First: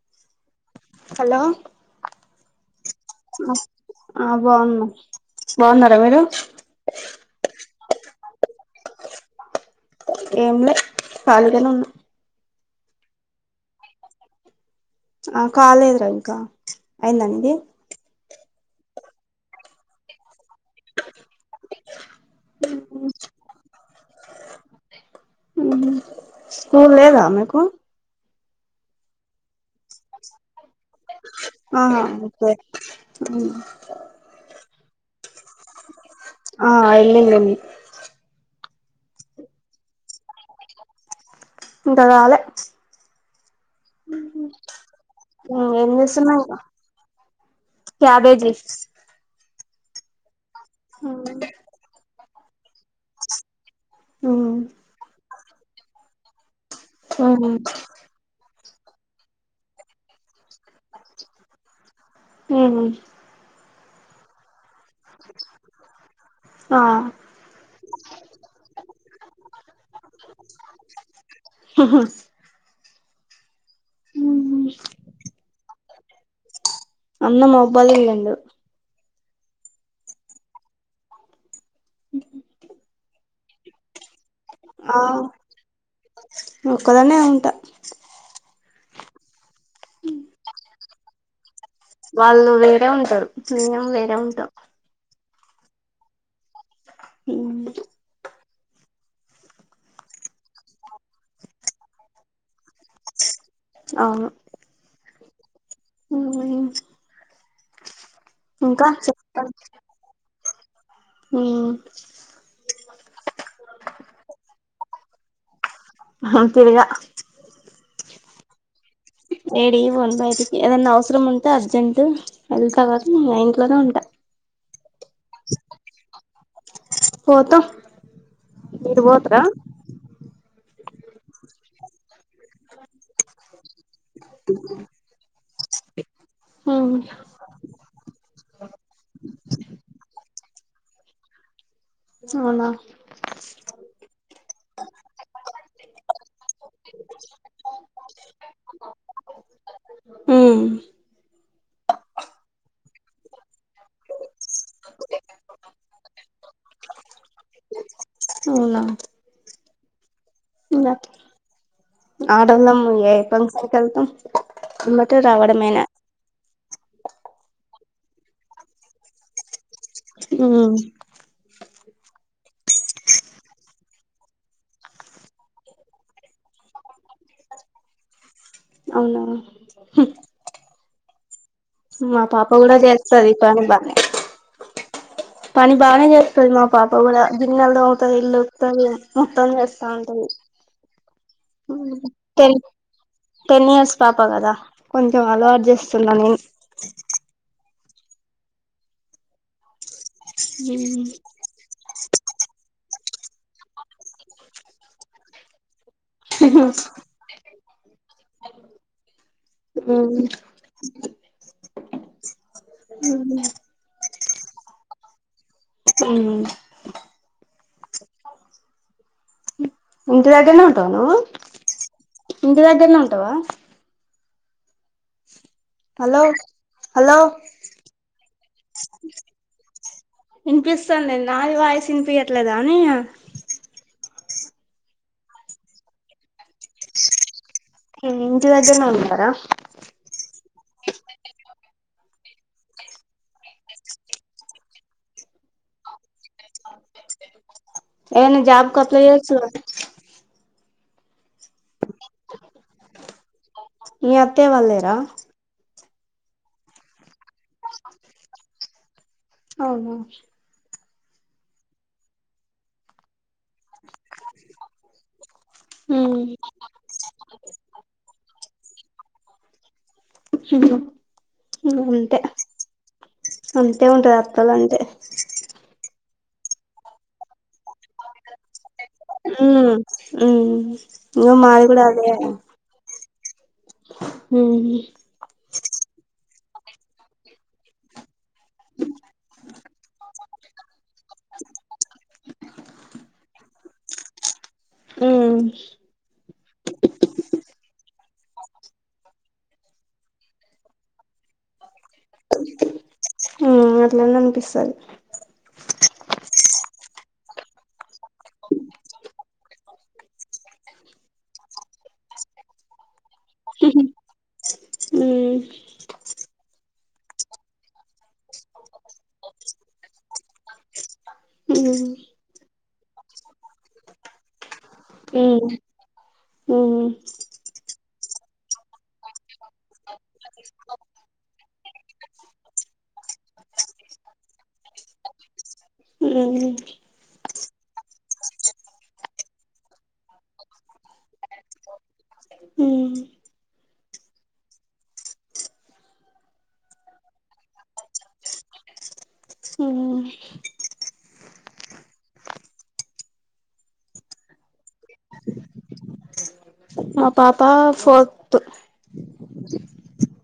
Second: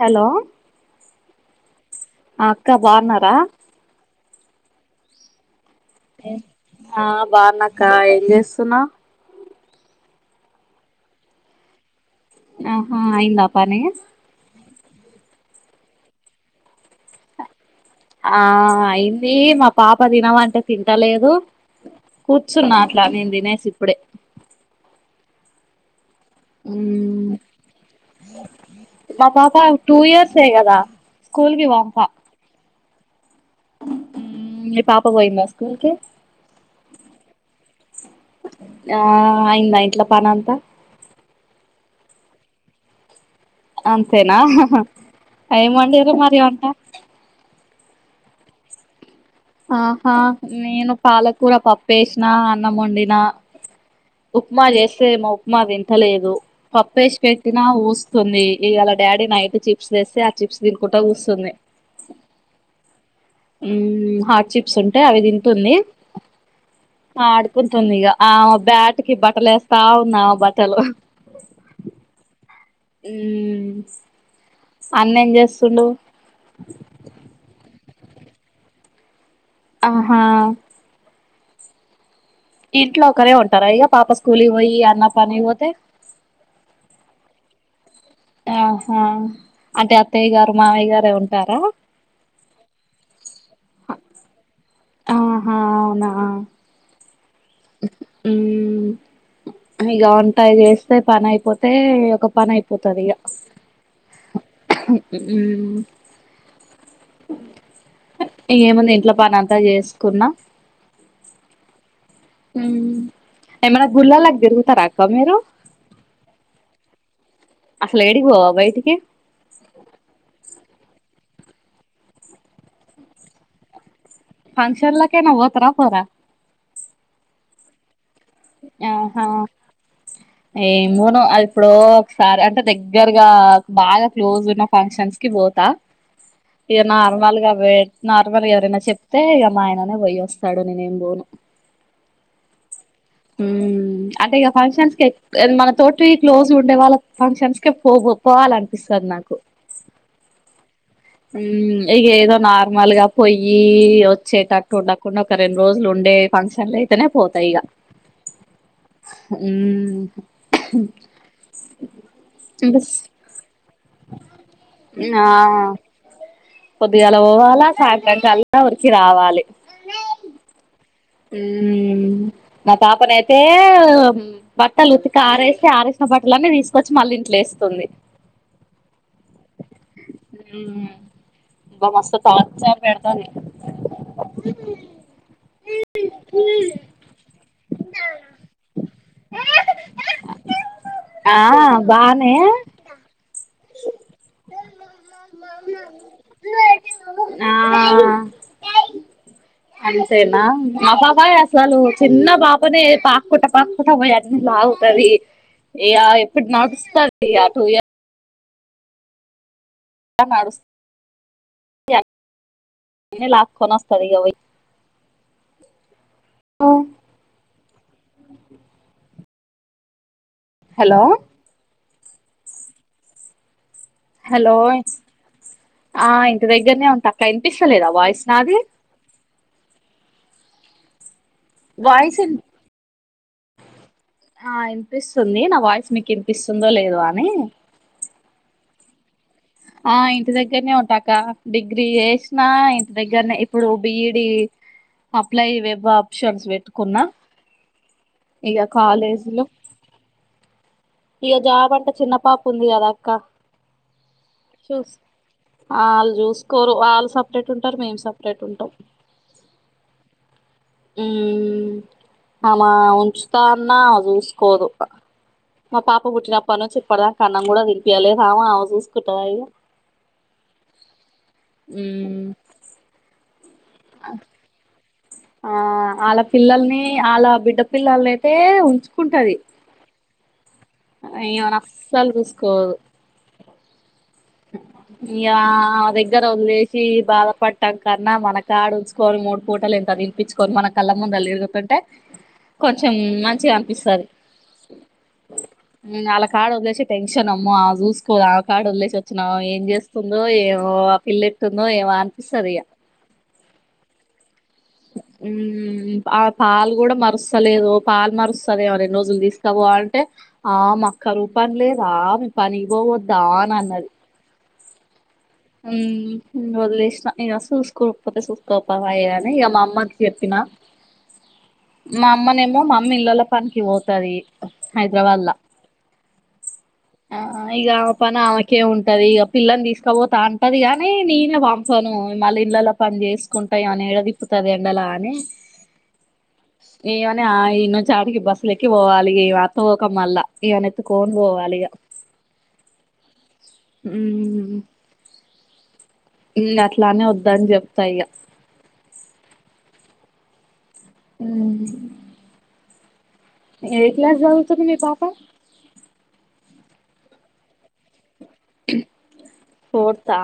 Hello hello ఆ అక్క బాగున్నార ఆ బాగున్నా బాగున్నారా మీరు కా ఏం చేస్తున్నావ్ ఏం లే కాళీగానే ఉన్నా ఆహా అయిందా పని ఆ కాలేదూరా ఇంకా అయింద మీది ఆ అయింది మా పాప తినవంటే తింటలేదు కూర్చున్నా అట్లా నేను తినేసి ఇప్పుడే ఉ హూ స్కూల్ లేదా మీకు మా మాపా టూ ఇయర్స్ ఏ కదా స్కూల్ ఆ ఓకే ఉం మీ పాప పోయిందా స్కూల్ కి ఆ వెల్లిందండి ఆ అయిందా ఇంట్లో పనంత ఇంకా గలే. అంతేనా అ హ హ అ యెమ్ ఏం ఒండింరు మరి చేస్తున్నావ్ ఇంకా వంట. క్యాబేజీ. ఆహా, నేను పాలకూర పప్పేసిన, అన్నం మొండిన. ఉప్మా జెస్తే ఏమో, ఉప్మా తింటలేదు, పప్పేసి పెట్టినా ఊస్తుంది. ఇయళ డాడీ నైట్ చిప్స్ తేస్తే ఆ చిప్స్ తినుకుంట కూసుంది. ఉహు. ఊమ్ హ చి. కూసుంటే అవి తింటుందీ, ఆ ఆడుకుంటుంది, ఇగ ఆ బ్యాట్. ఉతికి బట్టలు ఏస్తా ఉన్నా, బట్టలు, హు ఊమ్. బల్ ఇలండు. ఆహా. [inaudible] ఇంట్లో ఒకరే ఉంటార ఇగ, పాప స్కూల్ వొయి ఆ అన్న పనికి వొతే. ఒక్కదాన్నే ఉంటా ఆహా అంటే అత్తయ్య గారు, మావయ్య గారే ఉంటారా. వాళ్ళు వేరే ఉంటారు, మేము వేరే ఉంటాం. ఆహా అవునా. ఉమ్ హ్మ్. ఊమ్ ఇగ వంట జెస్తే పని అయిపోతే ఒక పని అయిపోతది ఇగ. అవును. ఇంకా ఇగేముంది ఇంట్లో పని అంతా చేసుకున్నా. ఆ. ఊమ్ ఎమన్నా గుల్లాలాకు దిరుగుతా అక్క మీరు. హ తిరుగా. అసలు ఎడికి వొవ బయిటికి. ఏదైన్నా అవసరం ఉంటే అర్జెంట్టు వెళ్తా గనీ అ ఇంట్లోనే ఉంటా. ఫంక్షన్ల కేనా పోతారా పోరా. పోతం మీలు వొతరా. ఏమ్ బోను అది ఎప్పుడో. సారే అంటే దగ్గరగా బాగా క్లోజ్ ఉన్న ఫంక్షన్స్ కి బోతా. ఇగ నార్మల్గా అవే నార్మల్ ఎవరైనా చెప్తే ఇగ మ ఆయననే పోయి ఓస్. తడున నేను బోను. అవునా. ఊమ్. అంటే ఇగ ఫంక్షన్స్ కె ఏ మన తోటి క్లోజ్ ఉండే వాళ్ళ ఫంక్షన్స్ కె పోవు పోవాలనిపిస్త. నాకు. హ. ఊమ్. ఇగ ఏదో నార్మల్ గా పొయ్యి వొచ్చేటట్టు ఉండకుండా ఒక రెండు రోజులు ఉండే ఫంక్షన్ల లే. ఉంటేనే పోతాయిగా. అవునా. ఊమ్. ఆడోలం బస్ ఏ పక్స్. ఏడికెళతాం ఏంబటే రావడ మేనా. పొద్దుగాలా పోవాలా సాయంత్రం కల్లా ఉరికి రావాలే ఆ ఉమ్ మా పాపనయితే బట్టలు ఉతికి ఆరేసి ఆరేసిన బట్టలన్నీ తీసుకొచ్చి మళ్ళీ ఇంట్ల లేస్తుంది. అవున హ్మ్ అబ్బా మస్తు మా పాప కూడా టార్చర్ పెడతది చేస్తది పని బానే పని బ బనే చేస్తది మా పాప కూడా గిన్నెలు తోంతది ఇల్లు ఉడుతది మొత్తం చేస్తా ఉంటది ఆ ఆ బానే టెన్ టెన్ ఇయర్స్ పాప కదా కొంచెం అలవాటు చేస్తున్నా నేను ఆ అంతేనా మా పాప అసలు చిన్న పాపనే పా పాకుట పాక్ కుంట పోయి అలా ఆగుతది ఇయా ఎప్పుడు నడుస్తది అటు ఇగ టూ ఇయ అ ఉమ్ ఇయర్స్ నడుస్తది అన్ని ఉమ్ లాక్కొని వస్తది ఇగ పోయి అవునా ఇంటి దగ్గరనే ఉంటావా హలో నువ్వు ఇంటి దగ్గరనే ఉంటావా. హలో ఆ హలో ఇంటి దగ్గరనే ఉంట హలో అక్క వినిపిస్తలేదా వాయిస్ నాది వినిపిస్తోంది నాది వాయిసు వాయిస్ ఇన్ వినిపించట్లేదా అని ఆ ఇనిపిస్తుంది నా వాయిస్ మీకు ఇనిపిస్తుందో లేదో అని ఉమ్ ఇంటి దగ్గర్నే ఉన్నారా ఆ ఇంటి దగ్గరనే ఉంటాక డిగ్రీ చేసినా ఇంటి దగ్గరనే ఇప్పుడు బిఈడి అప్లై వెబ్ ఆప్షన్స్ పెట్టుకున్నా. ఏదైనా ఇగ జాబ్కి అప్లై చేయొచ్చు కాలేజిలో కదా ఇగ జాబ్ అంటే చిన్న పాప ఉంది కదాక్క మీ అత్తయ్య వాళ్ళు లేరా ఆ వాళ్ళు చూసుకోరు వాళ్ళు సపరేట్ ఉంటారు మేము సపరేట్ ఉంటాం. అవున ఉమ్ ఆమ ఉంచుతా అన్నా ఆమ చూసుకోదు. మా పాప పుట్టినప్పనుంచి ఇప్పటిదాకా అన్నం కూడా తినిపియలేదమ ఆమ చూసుకుంటాద ఇగ అంతే అంతే ఉంటది అత్తాలు అంటే ఆ వాల పిల్లల్ని ఆళ బిడ్డ పిల్లల్ని అయితే ఉంచు ఉమ్ ఉమ్ ఈమెను మాది కూడా అదే అస్సలు చూసుకోదు ఇగ నా దగ్గర వదిలే సి బాధపట్టము కన్నా మన కడ ఉంచుకొని మూడు పూటలు ఇంత తినిపించుకొని మన కళ్ళ ముంద ఉంటే కొంచెం మంచిగా అనిపిస్తది. ఉమ్ ఆళ్ల కాడ వదిలేసి టెన్షన్ అమ్మ ఆమ చూసుకోదు ఆమ కడ వదిలేసి వచ్చినం ఏం చేస్తుందో ఏమో పిల్ల ఎట్టుందో ఏమో అనిపిస్తది ఇగ ఆ అట్లనే అనిపిస్తాది ఉమ్ ఆ పాలు కూడా మరుస్తలేదు పాల్ మారుస్తది ఏమో రెండు రోజులు తీసుకపో అంటే ఆ మా కరువు పని లేదా మీ పనికి పోవద్దా అనిన్నది. ఉమ్ ఇగ వదిలేసిన ఇగ చూస్కోపోతే సూస్కోప్పయ్య అని ఇగ మా అమ్ అమ్మకి చెప్పినా ఉమ్ మా అమ్మనేమో మా అమ్మ ఇల్లల పనికి పోతది హైదరాబాద్లా ఉమ్ అ ఇగ పని ఆమెకే ఉంటది ఇక పిల్లని తీసుకపోతా అంటది గానీ నేనేం చను మళ్ళీ ఇళ్లలో పని చేస్త కుంటాయి అని ఎడతిప్పుతందెండాలని ఉమ్ ఏమని ఇన్నొంచి ఆడికి బస్సుల ఎక్కి పోవాలి అత పోకం మల్ల ఇవన ఎత్తుకని పోవాలిగా హ్మ్మ్ ఉమ్మ్ ఎల్ అట్లానే వద్దని చెప్తాయిగా ఉమ్మ్ హ్మ్మ్ ఎ క్లాస్ చదువుతుంది మీ పాప మ పాప ఫర్త్ తా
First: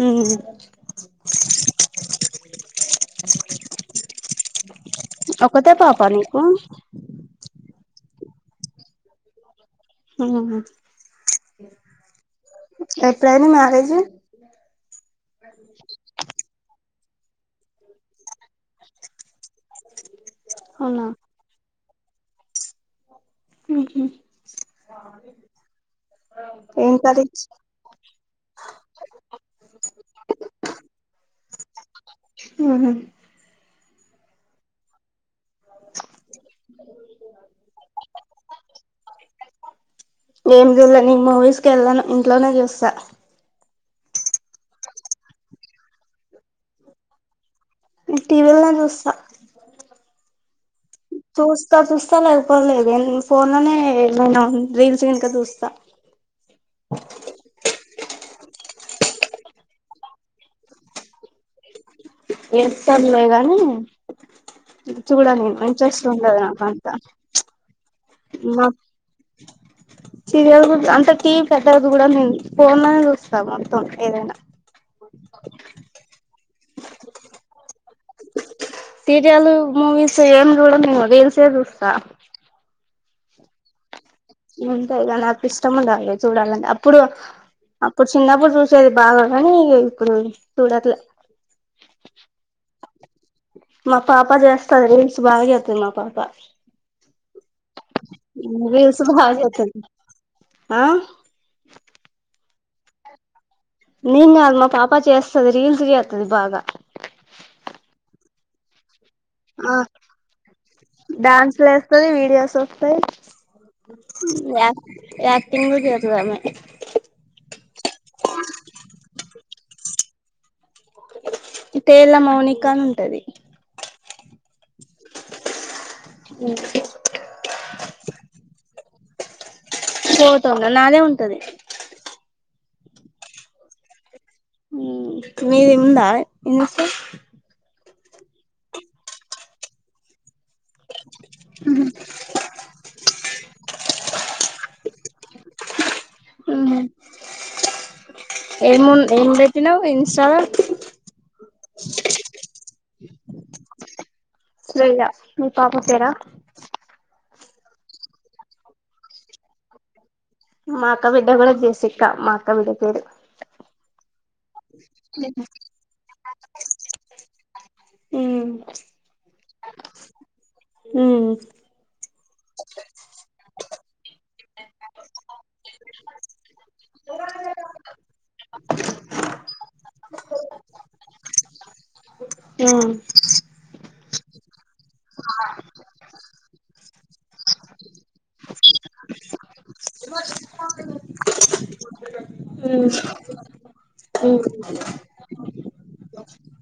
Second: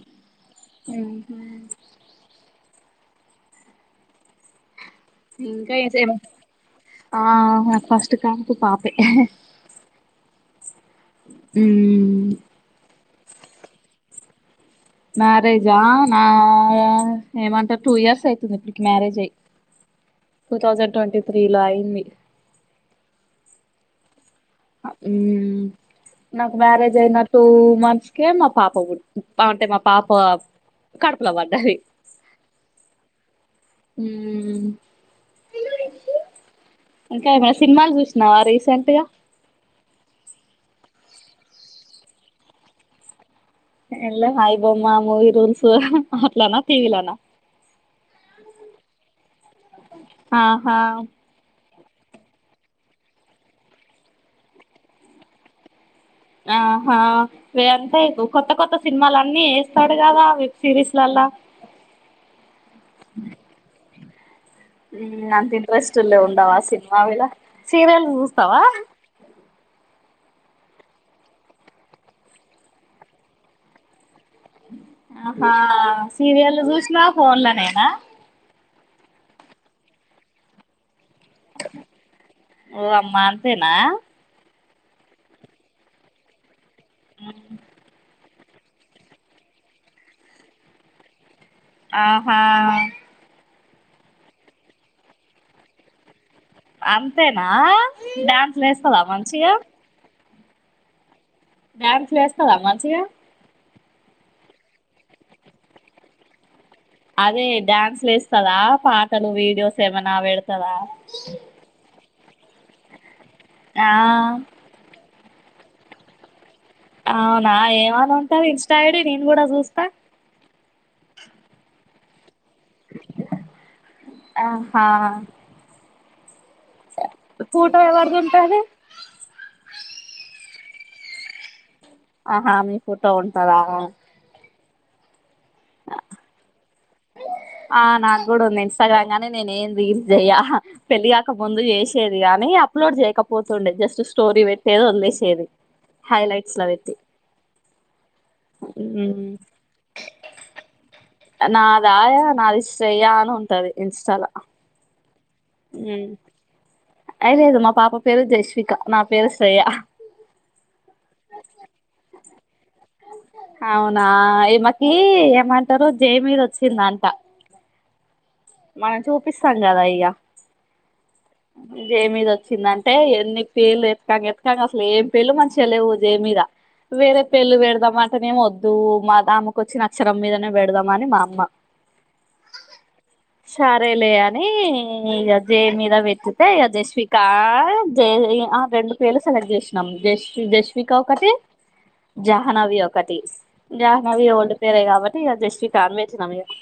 హమ్ ఇంకా ఒకతే పాప ఎంచేడెం నీకు ఆ ఫస్ట్ కాన్పు పాపే ఉమ్ ఉమ్మ్ ఎప్పుడైంది మ్యారేజ్ మరేజా నా ఏమంటారు టూ ఇయర్స్ అవుతుంది ఇప్పటికి మ్యారేజ్ అయ్ టూ థౌజండ్ అవునా ట్వంటీ త్రీ లో అయింది ఉహామ్ ఆ ఉమ్మ్ నాకు ఏం మ్యారేజ్ అయిన కర్రీ టూ మంత్స్కే మా పాప అంటే మా పాప కడుపలా పడ్డది ఉహ్మ్ హమ్మ్ ఇంకాబ సినిమాలు చూసినావా రీసెంట్గా ఏం నేను మూవీస్కి వెళ్ళాను ఇంట్లోనే చూస్తా ఎల్లవ ఐ బొమ్మ మూవి రూల్స్ అట్లనే టీవి లానా టీవీల చూస్తా ఆహా ఇంకా చూస్తా లేకపోలేదు ఫోన్ లోనే ఏమైనా ఉ రీల్స్ కనుక చూస్తా ఆహా వేంపైకు కొత్త కొత్త సినిమలు అన్ని వేస్తాడు కదా వెబ్ సిరీస్లల్లా ఎస్తలే గాని చూడ అంత నేను ఇంట్రెస్ట్ ఇంట్రెస్ట్ల్ ఉండదు ఉండవు ఆ నాకు అంత సినిమా లిగా సీరియల్ చూస్తావా మా సీరియల్ అంటే టీవీ పెద్దది కూడా నేను ఫోన్నే చూస్తా మొత్తం ఏదైనా హా సీరియల్ చూసినా ఫోన్లనేేనా సీరియల్ మూవీస్ ఏం చూడను రీల్సే చూస్తా ఓ అమ్మా అంతేనా ఉంతాయిగా నాకు ఇష్టండాలి చూడాలంటే అప్పుడు అప్పుడు చిన్నప్పుడు చూసేది బాగా కానీ ఇప్పుడు చూడట్లే ఆ హా మా పాప చేస్తది రీల్స్ బాగా చేస్తది మా పాప అంతేనా డ్యాన్స్ వేస్తవా రీల్స్ బాగా చేస్తది ఆ డాన్స్ వేస్తదా మంచిగా నేను కాదు మా పాప చేస్తది రీల్స్ చేస్తది బాగా అదే డ్యాన్స్లు వేస్తదా పాట తను ఆ వీడియోస్ ఏమన్నా పెడతాదా డాన్స్లు వేస్తది వీడియోస్ వస్తాయ్ యాక్ట్ యాక్టింగ్ చేస్తాదామే అవునా ఏమను ఉంటాది ఇన్స్టా ఐడి నేను కూడా చూస్తా ఇట్టే ఎల మౌని ఆహా ఇ ఫోటో ఎవరిది ఉంటాది ఫోటో ఉండ నాదే ఉంటది ఆహా మీ ఫోటో ఉంటదాా మీది ఉందా ఇన్స్ట ఆ నాకు కూడా ఉంది ఇన్స్టాగ్రామ్ గానీ నేనే ఏం రీల్స్ చెయ్యా పెళ్ళిగాక ముందు చేసేది కానీ అప్లోడ్ చేయకపోతుండే జస్ట్ స్టోరీ పెట్టేది వలేసి హైలట్స్ లో వెట్టి ఎమ్ ఏం పెట్టినావ్ ఇన్స్టాలా నాదా నాది శ్రేయ అని ఉంటది ఇన్స్టాలో యా మీ పాప పేరా అయలేదు మా పాప పేరు జేష్విక నా పేరు శ్రేయ మాక్క బిడ్డ కూడా జేసిత మాక్క బిడ్డ పేరు అవునా ఈమకి ఏమంటారు జె మీద వచ్చిందంట మనం చూపిస్తాం కదా ఇక జె మీద వచ్చిందంటే ఎన్ని పేర్లు ఎతుకంగా ఎతకంగ అసలు ఏం పేర్లు మంచిగా లేవు జె మీద వేరే పేర్లు పెడదాం అంటనేమ వద్దు ఆమెకు వచ్చిన అక్షరం మీదనే పెడదామ అని మా అమ్మ ఆ సరేలే అని ఇక జె మీద పెడితే ఇక జేష్విక ఆ రెండు పేర్లు సెలెక్ట్ చేసినాం జష్వి జష్విిక ఒక ఒకటి జాహ్నవి ఒకటి జాహ్నవి ఓల్డ్ పేరే కాబట్టి ఇక జేష్విక [unintelligible]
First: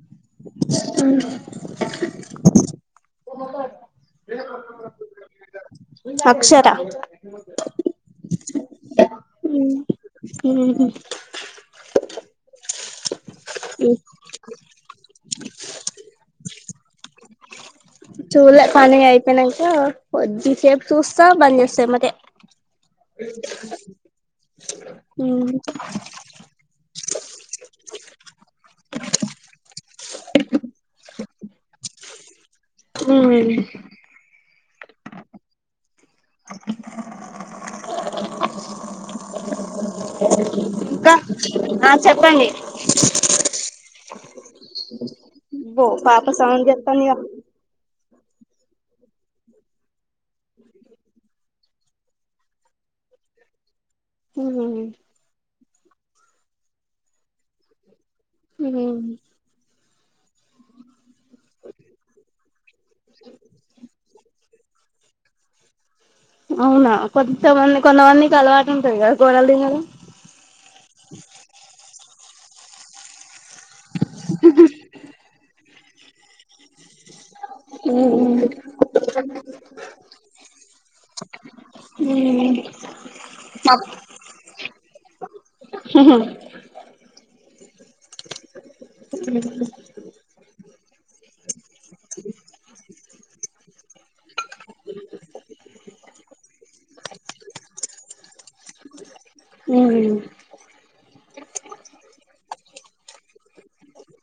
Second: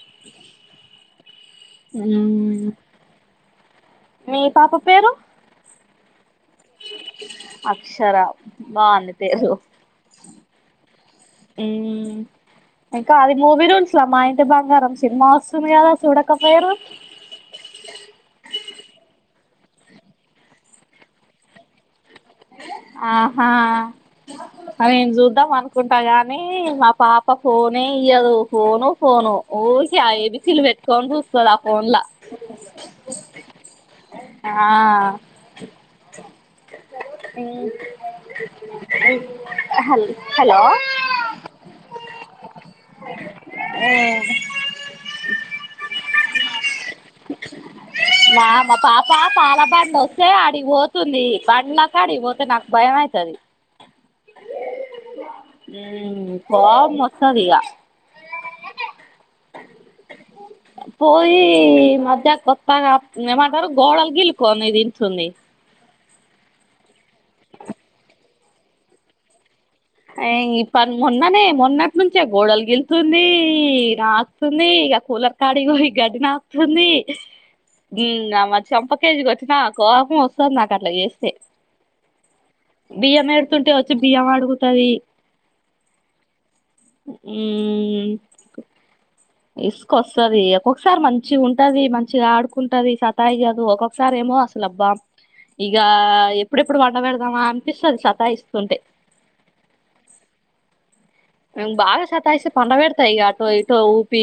ఉమ్ మీ పాప పేరు అక్షర బా అంది పేరు ఉహు ఉహూ ఇంకా అది మూవీ రూల్జ్ మా ఇంటి బంగారం సినిమా వస్తుంది కదా చూడక పయరు ఆ కొద్దిీ సేప్ చూస్తా బందస్తామ ఆహా నేను చూద్దాం అనుకుంటా గాని మా పాప ఫోనే ఇయ్యదు ఫోను ఫోను ఊరికే ఆ [unintelligible] చూస్తది ఆ ఫోన్ ల ఉమ్ ఆ హల్ హలో ఇంకా ఆ చెప్పండి. మ్ అబ్బో, పాప స్నానం చేస్తందిగా. నా మా పాప పాల బండి వస్తే ఆడికిపోతుంది. బండ్లాకాడిగకి పోతే నాకు భయం. ఏమైతాది. కోపమొస్తాదిగ మ్ పోయి మధ్యాహ్నానికి వస్తాన ఏమంటారు గోడలుగిల్లు కొని తీస్తుంది. అవునా కొంతమంది కొంతమందికి అలవాటు ఉంటాది కదా గోడలు తినేది. అ ఇ ప మొన్ననే మొన్నటి నుంచే గోడలు గిళ్తుంది. ఈ నాకుతుంది ఇక కూలర్ కాడికి పోయి గడ్డి నాకుతుంది. మ్ ఆమె చెంప కేసి కొట్టినా, కోపం వస్తాది నాకు అట్లా చేస్తే. బియ్యం ఏరుతుంటే వచ్చి బియ్యం అడుగుతుంది. మ్ ఉ ఊ విసుగొస్తాది. ఒక్కొక్కసారి మంచి ఉంటది. మంచిగా ఆడుకుంటాది, సతాయిదు ఒక్కొక్కా ఈసారేమో అసలుబ్భా అనిపించింది ఇక ఎప్పుడెప్పుడు పండా పెడదామా అనిపిస్తాది సతాయిస్తుంటే. అవు [unintelligible] బాగా సతాయిస్తుంటే పండ పెడతా ఈ ఆటో ఇటు ఊపి తిప్పి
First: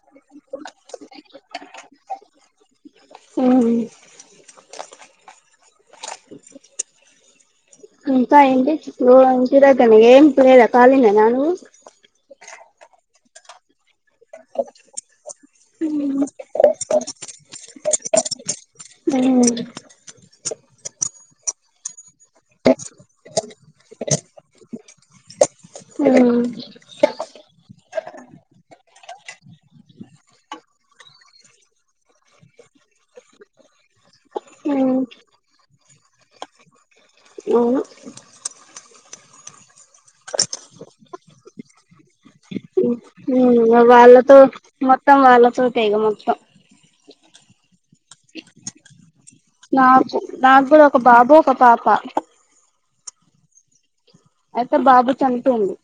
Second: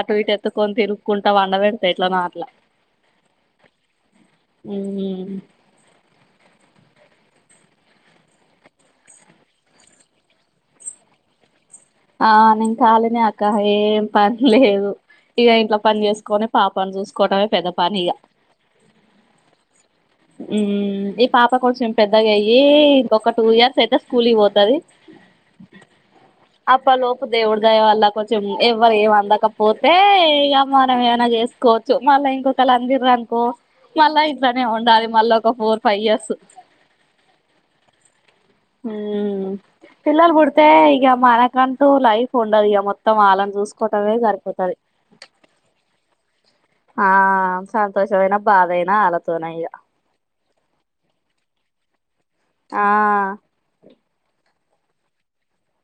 అటు ఇటు ఎతుక్కొని తిరుగుకుంటా పండ పెడతా ఇట్ల నో అట్ల మ్ ఇంకాయేంది నువ్వు ఇంటి దగ్గరనే ఏం తినే రకాలేనా నువ్వు. ఆ నేను ఖాళీనే అక్కా ఏం పని లేదు. ఇక ఇంట్లో పని చేసుకొని పాపని చూసుకోవటమే పెద్ద పని ఇక ఉమ్ ఉ ఈ పాప కొంచం పెద్దగా అయ్యి ఇక ఒక టూ ఇయర్స్ పెద్దది స్కూల్ కి పోతాది. మ్ దేవుడిదయ వల్ల కొంచెం ఎవ్వరు ఏం అందకపోతే ఇక మనం ఏమైనా చేసుకోవచ్చు మన ఇంకొకరుఅందిర్రు అనుకో మళ్ళా ఇంట్లోనే ఉండాలి. మళ్ళా ఒక ఫోర్ ఫైవ్ ఇయర్స్. మ్ ఉహ్ మ్ పిల్లలు పుడితే ఇగ మనకంటూ లైఫ్ ఉండదిగ మొత్తం మొత్తం వాళ్ళని చూసుకోవటమే వాళ్ళతో సరిపోతాది. మొత్తం వాళ్ళతోటే ఇగ మొత్తం ఆ సంతోషమైన, బాధయినా వాళ్ళతోటే నాకు నాకు కూడా ఒక బాబు, ఒక పాప. ఆ అయితే బాబు చనిపోయుండు.